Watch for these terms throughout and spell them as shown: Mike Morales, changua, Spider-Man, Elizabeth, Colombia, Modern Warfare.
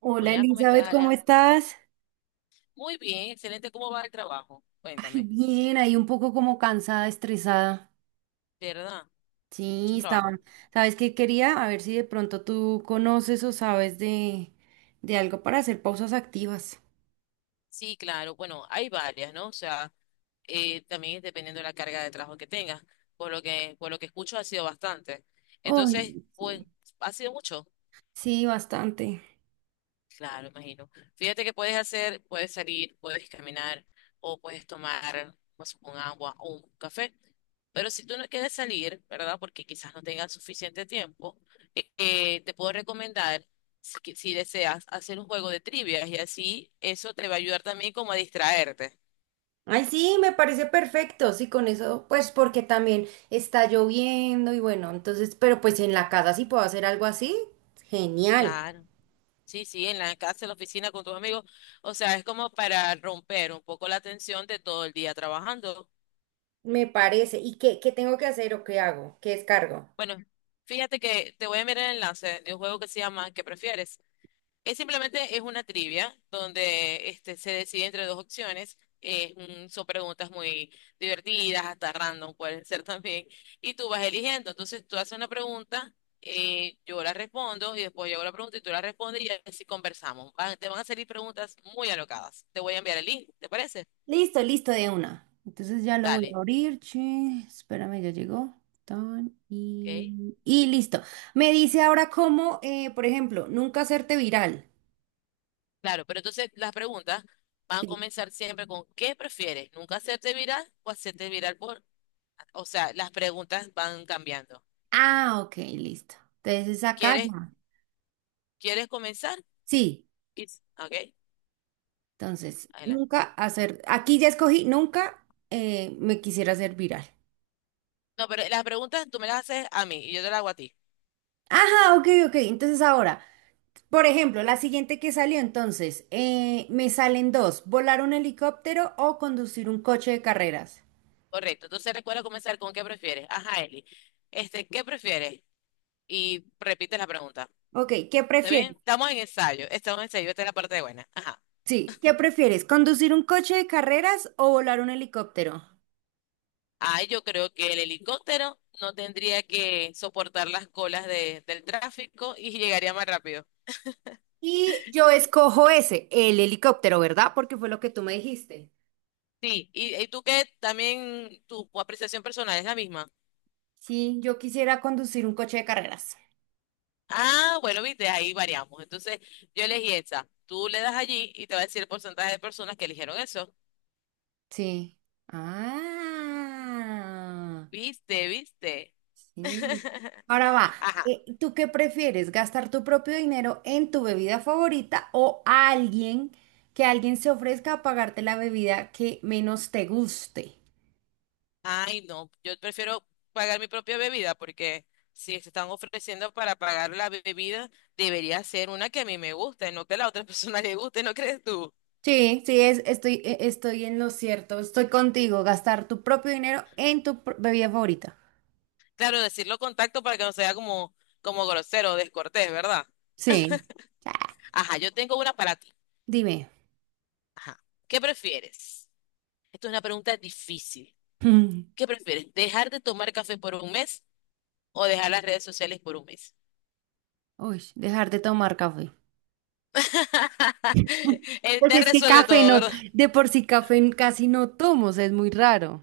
Hola Hola, ¿cómo estás, Elizabeth, ¿cómo Alejandro? estás? Muy bien, excelente. ¿Cómo va el trabajo? Ay, Cuéntame. bien, ahí un poco como cansada, estresada. ¿De verdad? Sí, ¿Mucho trabajo? estaban. ¿Sabes qué quería? A ver si de pronto tú conoces o sabes de algo para hacer pausas activas. Sí, claro. Bueno, hay varias, ¿no? O sea, también es dependiendo de la carga de trabajo que tengas. Por lo que escucho, ha sido bastante. Entonces, Ay, pues, sí. ha sido mucho. Sí, bastante. Claro, imagino. Fíjate que puedes hacer, puedes salir, puedes caminar o puedes tomar pues, un agua o un café. Pero si tú no quieres salir, ¿verdad? Porque quizás no tengas suficiente tiempo, te puedo recomendar, si deseas, hacer un juego de trivias y así eso te va a ayudar también como a distraerte. Ay, sí, me parece perfecto. Sí, con eso, pues porque también está lloviendo y bueno, entonces, pero pues en la casa sí puedo hacer algo así. Genial, Claro. Sí, sí, en la casa, en la oficina con tus amigos. O sea, es como para romper un poco la tensión de todo el día trabajando. me parece. ¿Y qué tengo que hacer o qué hago? ¿Qué descargo? Bueno, fíjate que te voy a enviar el enlace de un juego que se llama ¿Qué prefieres? Es simplemente es una trivia donde este, se decide entre dos opciones. Son preguntas muy divertidas, hasta random pueden ser también. Y tú vas eligiendo. Entonces tú haces una pregunta, yo la respondo y después yo hago la pregunta y tú la respondes y así conversamos. Van- te van a salir preguntas muy alocadas. Te voy a enviar el link, ¿te parece? Listo, listo de una. Entonces ya lo voy a Dale. abrir, che. Espérame, ya llegó. Tan, y, Ok. y listo. Me dice ahora cómo, por ejemplo, nunca hacerte viral. Claro, pero entonces las preguntas van a Sí. comenzar siempre con ¿qué prefieres? ¿Nunca hacerte viral o hacerte viral por? O sea, las preguntas van cambiando. Ah, ok, listo. Entonces es acá ¿Quieres, ya. quieres comenzar? Sí, Y- Ok, entonces, adelante. nunca hacer, aquí ya escogí, nunca me quisiera hacer viral. No, pero las preguntas tú me las haces a mí y yo te las hago a ti. Ajá, ok, ok. Entonces ahora, por ejemplo, la siguiente que salió entonces, me salen dos, volar un helicóptero o conducir un coche de carreras. Correcto. Entonces recuerda comenzar con ¿qué prefieres? Ajá, Eli. Este, ¿qué prefieres? Y repite la pregunta. Ok, ¿qué ¿Está bien? prefieres? Estamos en ensayo. Estamos en ensayo. Esta es la parte buena. Ajá. Sí, ¿qué prefieres? ¿Conducir un coche de carreras o volar un helicóptero? Ay, yo creo que el helicóptero no tendría que soportar las colas de, del tráfico y llegaría más rápido. Y yo escojo ese, el helicóptero, ¿verdad? Porque fue lo que tú me dijiste. Sí, y tú que también tu apreciación personal es la misma. Sí, yo quisiera conducir un coche de carreras. Ah, bueno, viste, ahí variamos. Entonces, yo elegí esa. Tú le das allí y te va a decir el porcentaje de personas que eligieron eso. Sí. Ah, Viste, viste. sí. Ahora va, Ajá, ¿tú qué prefieres? ¿Gastar tu propio dinero en tu bebida favorita o alguien se ofrezca a pagarte la bebida que menos te guste? ay, no, yo prefiero pagar mi propia bebida porque si se están ofreciendo para pagar la bebida, debería ser una que a mí me guste, no que a la otra persona le guste, ¿no crees tú? Sí, sí, estoy en lo cierto. Estoy contigo. Gastar tu propio dinero en tu bebida favorita. Claro, decirlo con tacto para que no sea como, como grosero o descortés, ¿verdad? Sí. Ajá, yo tengo una para ti. Dime. Ajá. ¿Qué prefieres? Esto es una pregunta difícil. Mm, ¿Qué prefieres? ¿Dejar de tomar café por un mes o dejar las redes sociales por un mes? Uy, dejar de tomar café. Él Pues te es que resuelve café todo, no, ¿verdad? de por sí café casi no tomo, o sea, es muy raro.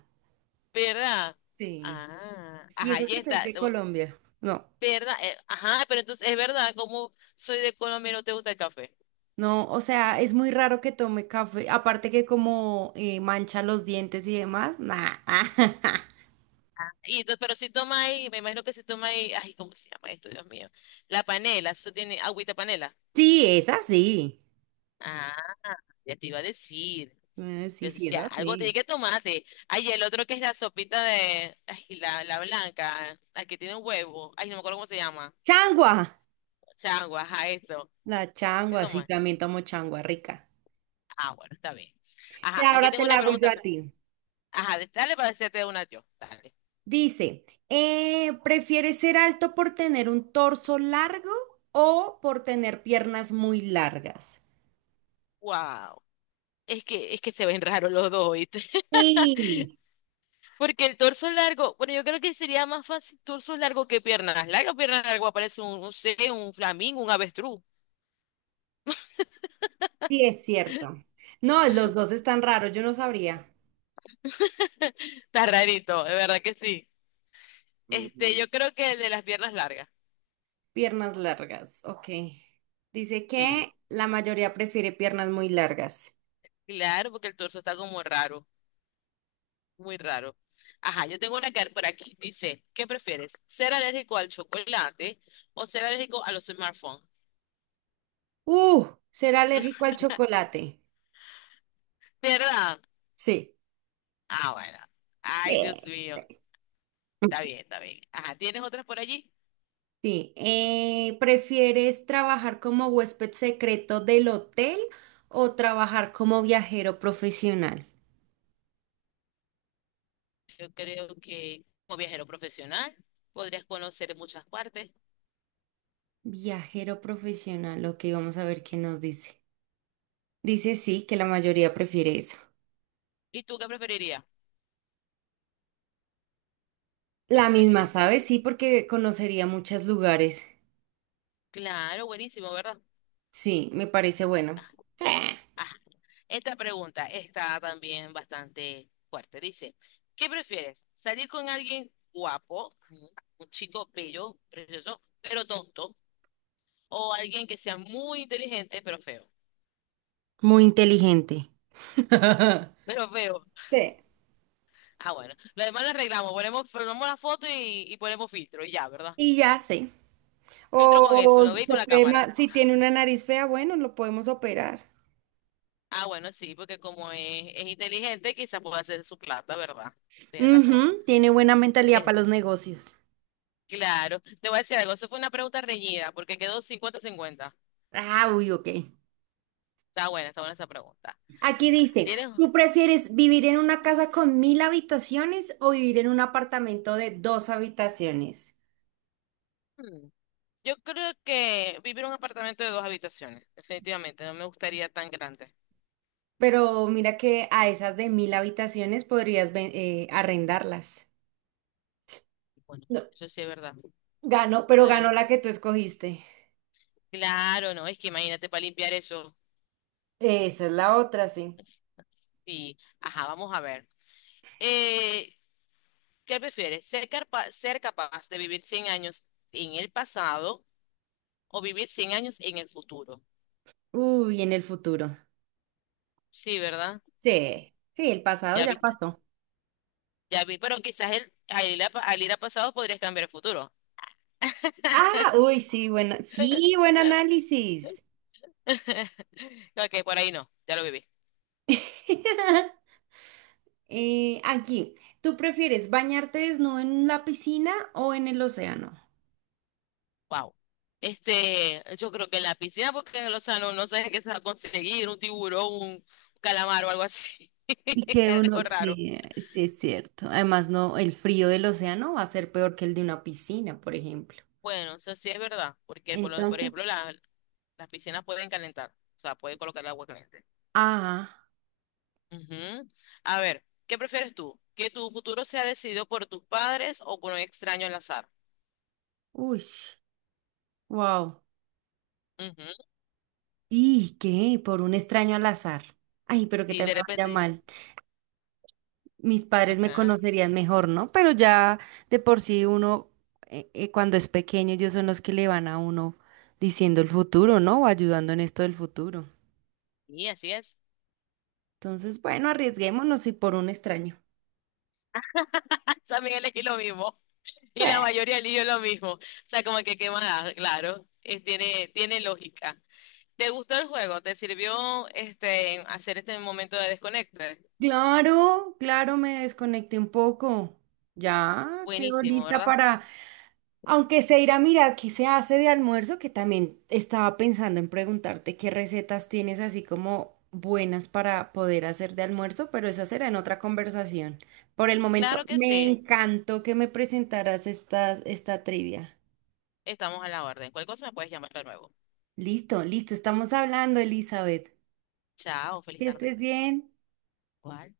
¿Verdad? Sí. Ah, Y ajá, eso ya que soy está. de Colombia. No, ¿Verdad? Ajá, pero entonces es verdad, como soy de Colombia y no te gusta el café. no, o sea, es muy raro que tome café. Aparte que como mancha los dientes y demás. Nah. Y entonces, pero si toma ahí, me imagino que si toma ahí, ay, ¿cómo se llama esto, Dios mío? La panela, eso tiene agüita panela. Sí, es así. Ah, ya te iba a decir. Sí, Yo sí, es decía, algo tiene así. que tomarte. Ay, el otro que es la sopita de, ay, la blanca, la que tiene un huevo. Ay, no me acuerdo cómo se llama. ¡Changua! Changua, ajá, eso. La Sí changua, sí, toma. también tomo changua rica. Ah, bueno, está bien. Y Ajá, aquí ahora te tengo la una hago yo pregunta. a ti. Ajá, dale para hacerte una yo. Dale. Dice, ¿prefieres ser alto por tener un torso largo o por tener piernas muy largas? Wow. Es que se ven raros los dos, ¿oíste? Sí, Porque el torso largo, bueno, yo creo que sería más fácil torso largo que piernas largas. Piernas largas parece un, no sé, un flamingo, un avestruz. sí es cierto. No, los dos están raros, yo no sabría. Está rarito, de verdad que sí. Este, yo Ujú. creo que el de las piernas largas. Piernas largas, ok. Dice Sí, que la mayoría prefiere piernas muy largas. claro, porque el torso está como raro, muy raro. Ajá, yo tengo una que por aquí. Dice, ¿qué prefieres? ¿Ser alérgico al chocolate o ser alérgico a los smartphones? ¿Será alérgico al chocolate? ¿Verdad? Sí. Ah, bueno. Ay, Sí. Dios mío. Sí. Está bien, está bien. Ajá, ¿tienes otras por allí? Sí, ¿prefieres trabajar como huésped secreto del hotel o trabajar como viajero profesional? Yo creo que como viajero profesional podrías conocer muchas partes. Viajero profesional, ok, vamos a ver qué nos dice. Dice sí, que la mayoría prefiere eso. ¿Y tú qué preferirías? ¿Qué La misma, preferirías tú? ¿sabes? Sí, porque conocería muchos lugares. Claro, buenísimo, ¿verdad? Sí, me parece bueno. Ajá. Esta pregunta está también bastante fuerte. Dice, ¿qué prefieres? ¿Salir con alguien guapo, ujú, un chico bello, precioso, pero tonto? ¿O alguien que sea muy inteligente, pero feo? Muy inteligente. Pero feo. Sí. Ah, bueno. Lo demás lo arreglamos. Ponemos, ponemos la foto y ponemos filtro y ya, ¿verdad? Y ya, sí. Filtro con eso, O lo veis se con la puede cámara. Si tiene una nariz fea, bueno, lo podemos operar. Ah, bueno, sí, porque como es inteligente, quizás pueda hacer su plata, ¿verdad? Tienes razón. Ujú, tiene buena mentalidad Eh, para los negocios. claro, te voy a decir algo, eso fue una pregunta reñida, porque quedó 50-50. Ah, uy, ok. Está buena esa pregunta. Aquí dice, Tienes... ¿tú prefieres vivir en una casa con 1.000 habitaciones o vivir en un apartamento de dos habitaciones? hmm, Yo creo que vivir en un apartamento de dos habitaciones, definitivamente, no me gustaría tan grande. Pero mira que a esas de 1.000 habitaciones podrías arrendarlas. Bueno, No, eso sí es verdad. ganó, pero Podría... ganó me- la que tú escogiste. Claro, no, es que imagínate para limpiar eso. Esa es la otra, sí. Sí, ajá, vamos a ver. Eh, ¿Qué prefieres? ¿Ser capaz de vivir 100 años en el pasado o vivir 100 años en el futuro? Uy, en el futuro. Sí, ¿verdad? Sí, sí, el pasado Ya ya viste, pasó. ya vi, pero quizás el, al ir a pasado podrías cambiar el futuro. Ah, uy, sí, bueno, sí, buen análisis. Ok, por ahí no, ya lo viví. Aquí, ¿tú prefieres bañarte desnudo en la piscina o en el océano? Wow. Este, yo creo que en la piscina, porque en el océano no sabes qué se va a conseguir, un tiburón, un calamar o algo así. Y que uno, Algo raro. sí, sí es cierto. Además, no, el frío del océano va a ser peor que el de una piscina, por ejemplo. Bueno, eso sí es verdad, porque por Entonces, ejemplo las piscinas pueden calentar, o sea, pueden colocar el agua caliente. ah, Ujú. A ver, ¿qué prefieres tú? ¿Que tu futuro sea decidido por tus padres o por un extraño al azar? uy, wow. Ujú. ¿Y qué? Por un extraño al azar. Ay, pero que Y tal de me vaya repente, mal. Mis padres me ajá, conocerían mejor, ¿no? Pero ya de por sí uno, cuando es pequeño, ellos son los que le van a uno diciendo el futuro, ¿no? O ayudando en esto del futuro. y así es. Entonces, bueno, arriesguémonos y por un extraño. También elegí lo mismo. Y Sí. la mayoría eligió lo mismo. O sea, como que qué más, claro. Tiene lógica. ¿Te gustó el juego? ¿Te sirvió este hacer este momento de desconecte? Claro, claro, me desconecté un poco. Ya quedo Buenísimo, lista ¿verdad? para, aunque sea ir a mirar qué se hace de almuerzo, que también estaba pensando en preguntarte qué recetas tienes así como buenas para poder hacer de almuerzo, pero esa será en otra conversación. Por el momento, Claro que me sí. encantó que me presentaras esta trivia. Estamos a la orden. Cualquier cosa me puedes llamar de nuevo. Listo, listo, estamos hablando, Elizabeth. Chao, feliz Que tarde. estés bien. Cuál